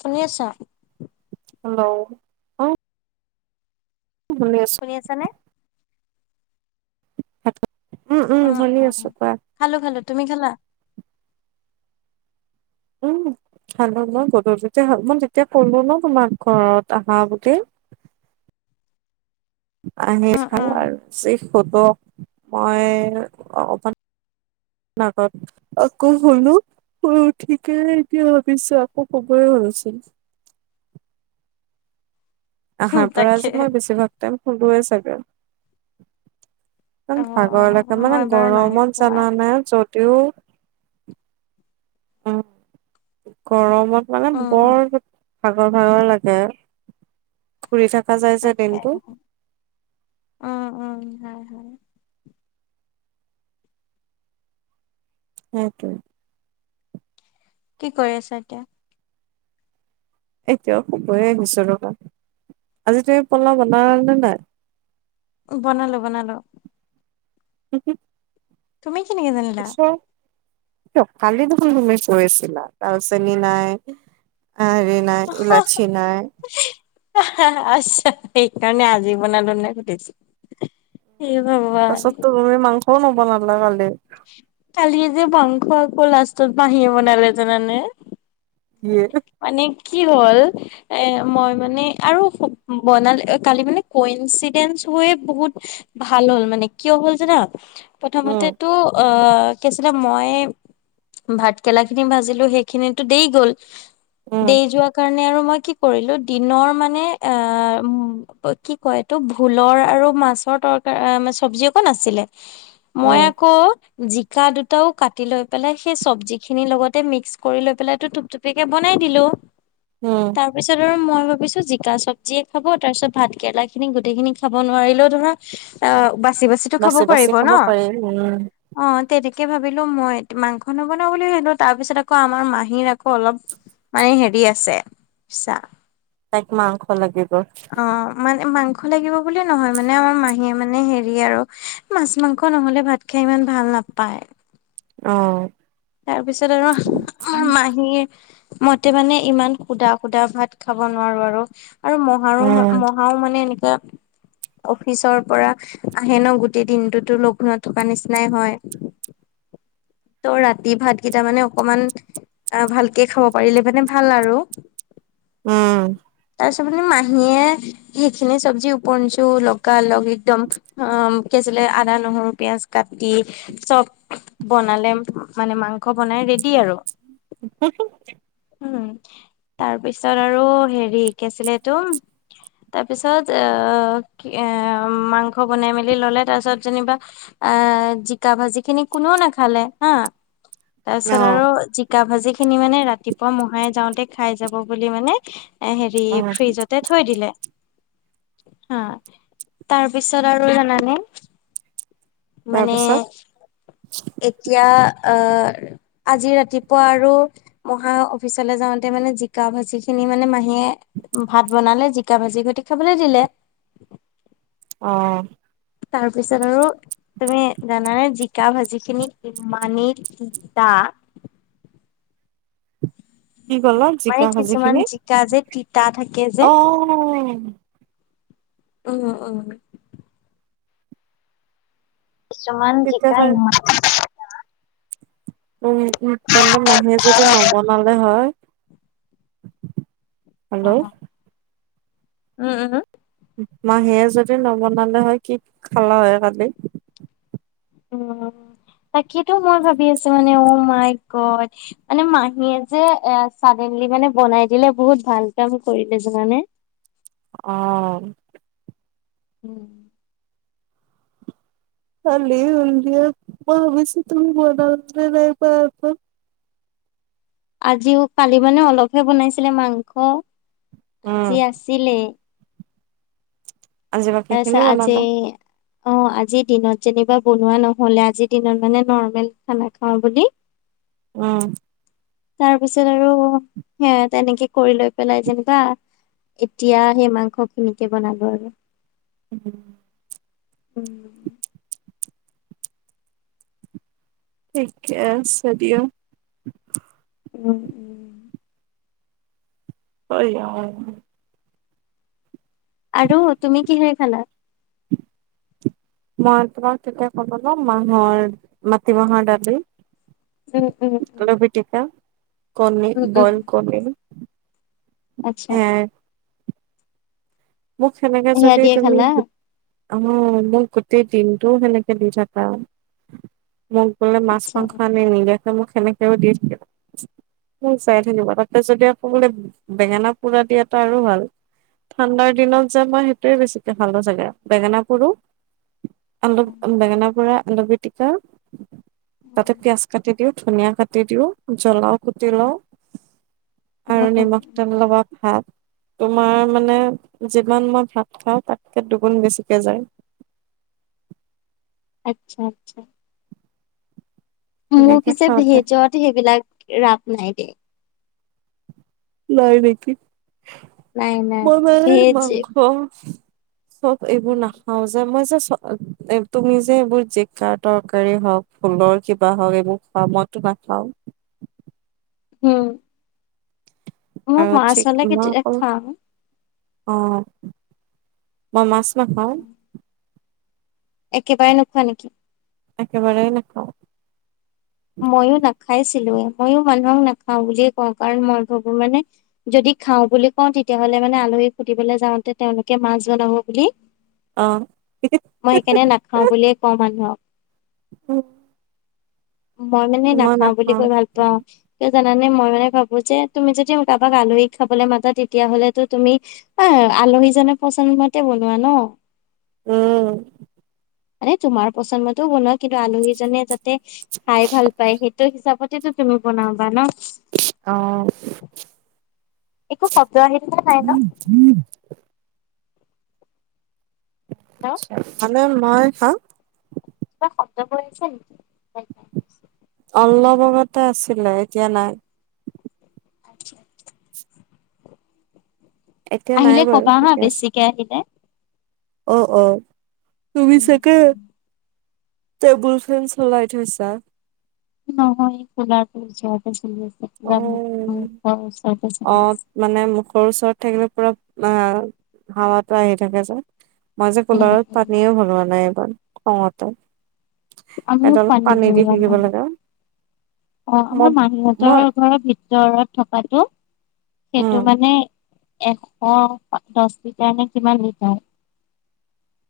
শুনি আছ? হেল্ল', অ শুনি আছোঁ ', শুনি আছা নে? হয়', উম', - উম', শুনি আছোঁ কোৱা', খালোঁ', - খালোঁ', তুমি খালা? উম', খালোঁ মই গধূলিতে খালোঁ মই তেতিয়া কলো নহ তোমাক ঘৰত আহা বুলি', আহি উম, উম, খালোঁ আৰু চিক টোটো মই অকমান', নাকত', আকৌ শোলো, শোই উঠি কিনে এতিয়া ভাবিছোঁ আকৌ শোবই হলচোন', হুম, আহাৰ পৰা তাকে। আজি মই বেছিভাগ টাইম নোধোৱে চাগৈ', অ', ইমান, ভাগৰ লাগে অ', মানে মই বাৰু নাই গৰমত খোৱা। জানা নে যদিও', উম', গৰমত মানে উম, বৰ ভাগৰ-ভাগৰ লাগে', ঘুৰি থকা যে', তাকে দিনটো উ', -উ', উম', - উম', হয়', - হয়', সেইটোৱে', কি কৰি আছা এতিয়া? এতিয়াও শুবয়ে গৈছোঁ ৰবা, আজি তুমি পোলাও বনালে নে নাই‌? বনালো-বনালো ', হুম', -হুম', তুমি কেনেকে জানিলা? আছে', কিয় কালি দেখোন তুমি কই আছিলা, দালচেনি নাই আৰু', নাই ইলাচী নাই', হিঃ হা', -হা', আচ্ছা সেইকাৰণে আজি বনালোঁ নে সুধিছা', কি হ'ব বা', তাৰপাছত ত, তুমি মাংসও নবনালা কালি', কালি যে মাংস আকৌ লাষ্টত মাহীয়ে বনালে জানানে', কি হে? মানে কি হ'ল? এ মই মানে আৰু বনালে কালি মানে কওঁ এক্সিডেণ্টচ হৈয়ে বহুত ভাল হ'ল মানে কিয় হ'ল যানা উম প্ৰথমতেটো অহ কি আছিলে মই ভাত কেৰেলা খিনি ভাজিলো সেইখিনিটো দেৰি গ'ল। উম দেৰি যোৱা কাৰণে আৰু মই কি কৰিলো দিনৰ মানে আহ কি কয় এইটো, ভোলৰ আৰু মাছৰ তৰকাৰ চবজি অকণ আছিলে মই উম আকৌ', জিকা দুটাও কাটি লৈ পেলাই সেই চব্জি খিনি লগতে মিক্স কৰি লৈ পেলাইটো থুপ থুপিয়াকে ব', বনাই দিলোঁ, উম তাৰপিছত আৰু মই ভাবিছোঁ জিকা চব', যিয়ে খাব, তাৰপিছত ভাত কেৰেলা খিনি গোটেই খিনি খাব নোৱাৰিলেও ধৰা', আহ', বাচি- বাচিটো খাব বাচি বাচি পাৰিব খাব নহ', পাৰি উম অ তেনেকে ভাবিলো মই মাংস নবনাওঁ বুলিও ভাবিলো তাৰ পিছত আকৌ আমাৰ মাহীৰ আকৌ অলপ মানে হেৰি আছে‌ বুইছা, তাইক মাংস লাগিব। অ মানে মাংস লাগিব বুলি নহয় মানে আমাৰ মাহীয়ে মানে হেৰি আৰু মাছ মাংস নহলে ভাত খাই ইমান ভাল নাপায়। অহ তাৰপিছত আৰু মাহীয়ে মতে মানে ইমান সুধা সুধা ভাত খাব নোৱাৰোঁ আৰু আৰু মহাৰো উম মহ খাও মানে এনেকে অফিচৰ পৰা আহে নহ গোটেই দিনটোতো লঘুনত থকা নিচিনাই হয় তহ ৰাতি ৰাতি ভাতকেইটা মানে অকমান অহ ভালকে খাব পাৰিলে মানে ভাল আৰু উম, তাৰপাছত মানে মাহীয়ে সেইখিনি চবজি ওপৰ ইঞ্চিও লগা লগ একদম অহ কি আছিলে আদা নহৰু পিয়াজ কাটি চব বনালে। মানে মাংস বনাই ৰেডি আৰু উম হ ম। উম তাৰপিছত আৰু হেৰি কি আছিলে এইটো। তাৰ পিছত আহ এ মাংস বনাই মেলি ললে তাৰ পিছত যেনিবা। আহ জিকা ভাজি খিনি কোনেও নাখালে হা। অ তাৰপিছত আৰু জিকা ভাজি খিনি মানে ৰাতিপুৱা মহাই যাওঁতে খাই যাব বুলি মানে। হেৰি অ ফ্ৰিজতে থৈ দিলে। হা তাৰ পিছত আৰু জানানে মানে তাৰপিছত এতিয়া আহ আজি ৰাতিপুৱা আৰু মহা অফিচলৈ যাওঁতে মানে জিকা ভাজি খিনি মানে মাহীয়ে ভাত বনালে জিকা ভাজি গুটি খাবলে দিলে। অহ তাৰপিছত আৰু তুমি জানানে জিকা ভাজি খিনি ইমানে টা কি কলা মানে জিকা ভাজি কিছুমান খিনি জিকা যে তিতা থাকে যে অহ অহ অহ, কিছুমান তেতিয়া জিকা চাগে ইমান [unintelligible] উ তেন্তে মাহীয়ে যদি নবনালে হয়। অ হেল্ল', উম উম, মাহীয়ে যদি নবনালে হয় কি খালা হয় কালি। উ তাকেটো মই ভাবি আছো মানে অ মাই গত। মানে মাহীয়ে যে এ চডেনলি মানে বনাই দিলে বহুত ভাল কাম কৰিলে যানা নে। অ [inaudible] ভালেই হ'ল দিয়া মই ভাবিছো তুমি বনাব পাৰিলা নে নাই পাৰ। আজিও পালি মানে অলপহে বনাইছিলে মাংস, উম আজি আছিলেই। আজি বাকী এছা খিনি আজি বনালা অ আজিৰ দিনত যেনিবা বনোৱা নহলে, আজিৰ দিনত মানে নৰ্মেল খানা খাওঁ বুলি। উম। তাৰ পিছত আৰু সে তেনেকে কৰি লৈ পেলাই যেনিবা। এতিয়া সেই মাংস খিনিকে বনাব আৰু [unintelligible] [unintelligible] ঠিকে আছে দিয়া। [unintelligible] [unintelligible] আৰু তুমি কিহেৰে খালা? মই তোমাক কেতিয়া কম ন, মৰ মাটি বাহৰ ডালি, উম উম। উম আলু পিটিকা, কণী উম বইল কণী। আতচ্ছা। এ মোক সেনেকে সেয়া যদি দিয়ে তুমি খালা অ মোৰ গোটেই দিনটো টো সেনেকে দি থাক। মোক বোলে আচ্ছা মাছ-মাংস আনি নিজে মোক সেনেকেও দিছিথাকে। চাই থাকিব, তাপছতে আকৌ বোলে বেঙেনা পোৰা দিয়া তটা আৰু ভাল। ঠাণ্ডাৰ দিনত যে মই সেইটোয়ে বেছিকে ভালো চাগে, বেঙেনা পুৰো, আলু উম বেঙেনা পৰা, আলু পিটিকা, তাতে উম পিয়াজ কাটি দিওঁ, ধনিয়া কাটি দিও, জ্বলাও কুটি লওঁ, উম আৰু উম নিমখ তেল লবা ভাত। তোমাৰ মানে যিমান মই ভাত খাওঁ, তাতকে দুগুণ বেছিকে যায়। আচ্ছা আচ্ছা। মোৰ সেনেকে পিছে খাওঁতে ভেজত সেইবিলাক ৰাপ নাই দেই। নাই নেকি? নাই নাই মই মানে ভেজ মাংস সব এইবো নাখ হ যে মই যে চ তুমি যে এইবোৰ জিকা তৰকাৰী হওক, ফুলৰ কিবা হওক, এইবোৰ বা মইটো নাখাওঁ। হম। আৰু চিক হ'লে মই কেতিয়া অকল খাওঁ। অঁ, মই মাছ নাখাওঁ। একেবাৰে নোখোৱা নিকি? একেবাৰে নেখাওঁ। ময়ো নাখাইছিলোৱে, মইয়ো মানুহক নাখাও বুলিয়ে কওঁ, কাৰণ মই ভবো মানে যদি খাও বুলি কওঁ তেতিয়াহলে মানে আলহীক সুধিবলৈ যাওঁতে তেওঁলোকে মাছ বনাব বুলি অঁ হি হি হে হে। খাওঁ বুলিয়ে কওঁ মানুহক। উম। মই মানে নাখাওঁ বুলি কৈ ভাল পাওঁ। কিয় জানানে? মই মানে ভাবো যে তুমি যদি কাবাক আলহী খাবলে মাতা তেতিয়াহলেতো তুমি অ এ আলহীজনে পচনমতে বনোৱা ন। উম। মানে তোমাৰ পচমতেও বনোৱা, কিন্তু আলহীজনে যাতে খাই ভাল পায়, সেইটো হিচাপতেটো তুমি বনাবা নহ‌? অঁ। একো শব্দ আহি থকা নাই ন? [unintelligible] হেল্ল' মানে মই, হা? কিবা শব্দবোৰ আহিছে নেকি? অলপ আগতে আছিলে এতিয়া নাই। এতিয়া নাই আহিলে বাৰু কবা হাঁ ঠিকে আছে বেছিকে আহিলে। অ অ। তুমি চাকে টেবুল ফেন চলাই থৈছা? নহয় এই কুলাৰটো ওচৰতে চলি আছে, পুৰা অ মুখৰ ওচৰতে চলি অ', আছে। মানে মুখৰ ওচৰত থাকিলে পুৰা আ হাৱাটো আহি থাকে যে। মই যে উম, কোলাৰত উম, পানীও ভৰোৱা নাই এবাৰ খঙতে। আমিও এদল পানী দি ভৰোৱা সিজিব নাই লাগে। অ আমাৰ মই মাহীঁহতৰ মই ঘৰৰ ভিতৰত থকাটো উম, সেইটো মানে এশ দশ লিটাৰ নে কিমান লিটাৰ।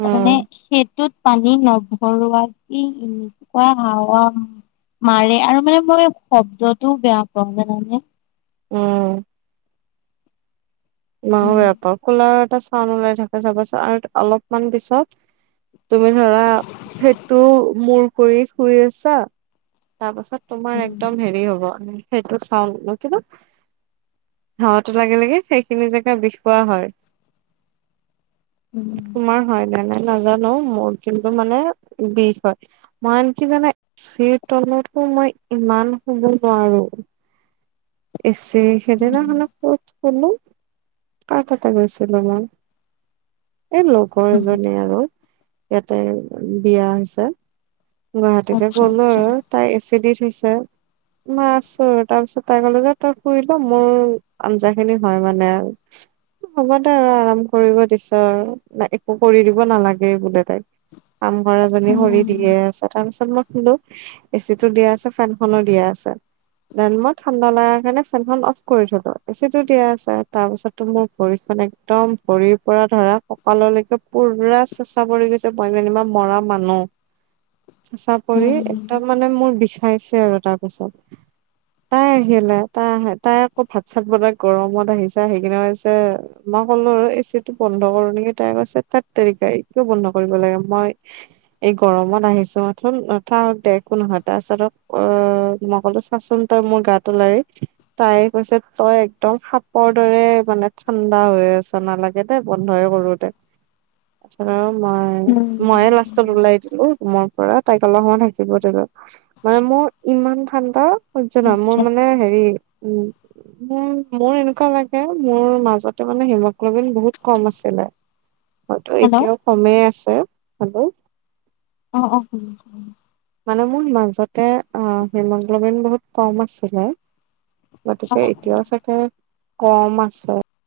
উম, তামেনেই সেইটোত। পানী নভৰোৱা কি এনেকুৱা হাৱা মাৰে আৰু মানে মই শব্দটোও বেয়া পাওঁ জানানে। উম। ময়ো উম বেয়া পাওঁ কোলাৰ এটা ছাউণ্ড ওলাই থাকে চাবচোন আৰু অলপমান পিছত তুমি ধৰা সেইটো মূৰ কৰি শুই আছা। তা পাছত তোমাৰ হুম একদম হেৰি হ'ব। সেইটো ছাউণ্ড কিবা, হাৱাটো লাগি লাগি সেই সেইখিনি জেগা বিষ কৰোৱা হয়। হুম তোমাৰ হয়নে নাই নাজানো মোৰ কিন্তু মানে বিষ হয়। মান কি জানেই চিৰ তলতো মই ইমান শুব নোৱাৰো। এছে হুম সেইদিনাখনে ক'ত কলো কা কাটা গৈছিলো মই। এ লগৰ হুম এজনী আৰু ইয়াতে বিয়া হৈছে। গুৱাহাটীতে আচ্ছা গ'লো আচ্ছা আৰু তাই এচি দি থৈছে, মা ছৰ আৰু তাৰ পিছত তাই ক'লো যে তই শুই ল, মোৰ আঞ্জাখিনি হয় মানে আৰু। হ'ব দে আৰু আৰাম কৰিব দিছ আৰু একো কৰি দিব নালাগে বোলে তাইক। কামঘৰ এজনী সৰি হুম দিয়ে আছে তাৰ পিছত মই শুলো। এচিটো দিয়া আছে, ফেনখনো দিয়া আছে, দেন ম ঠাণ্ডা লাগা কাৰণে ফেনখন অফ কৰি থলো এ‌ চিটো দিয়া আছে তাৰ পিছতটো মোৰ ভৰিখন একদম ভৰিৰ পৰা ধৰা ককাললৈকে পুৰা চেচা পৰি গৈছে ময় যেনেবা মৰা মানুহ। চেচা পৰি হুম একদম মানে মোৰ বিষাইছে আৰু তাৰপিছত। তাই আহিলে তাই আহে তাই আকৌ ভাত চাত বনাই গৰমত আহিছে আহি কিনে কৈছে মই ক'লো আৰু এ চি টো বন্ধ কৰো নেকি? তাই কৈছে‌ ঠেত তেৰিকা একো বন্ধ কৰিব লাগে মই এই গৰমত আহিছো মাথোন থাক দে একো নহয় তাছত অ মই কলো চাচোন। তই মোৰ গাতো লাৰি। তাই কৈছে তই একদম সাপৰ দৰে মানে ঠাণ্ডা হৈ আছ নালাগ- গেতে বন্ধয়ে কৰোতে চা মই হুম হুম ময়ে হুম লাষ্টত ওলাই দিলো। মৰ পৰাই তাইক অলপ সময় থাকিব দিলোঁ মানে মোৰ ইমান ঠাণ্ডা সহ্য না মই আচ্ছা মানে হেৰি উম। মোৰ মোৰ এনেকুৱা লাগে মোৰ মাজতে মানে হিমগ্লবিন বহুত কম আছিলে। হয়তো হেল্ল' এতিয়াও কমেই আছে হলো। অ অহ শুনিছোঁ শুনিছোঁ। মানে মোৰ মাজতে অ হিমগ্ল'বিন বহুত কম আছিলে। অ গতিকে অ এতিয়াও চাগে কম আছে।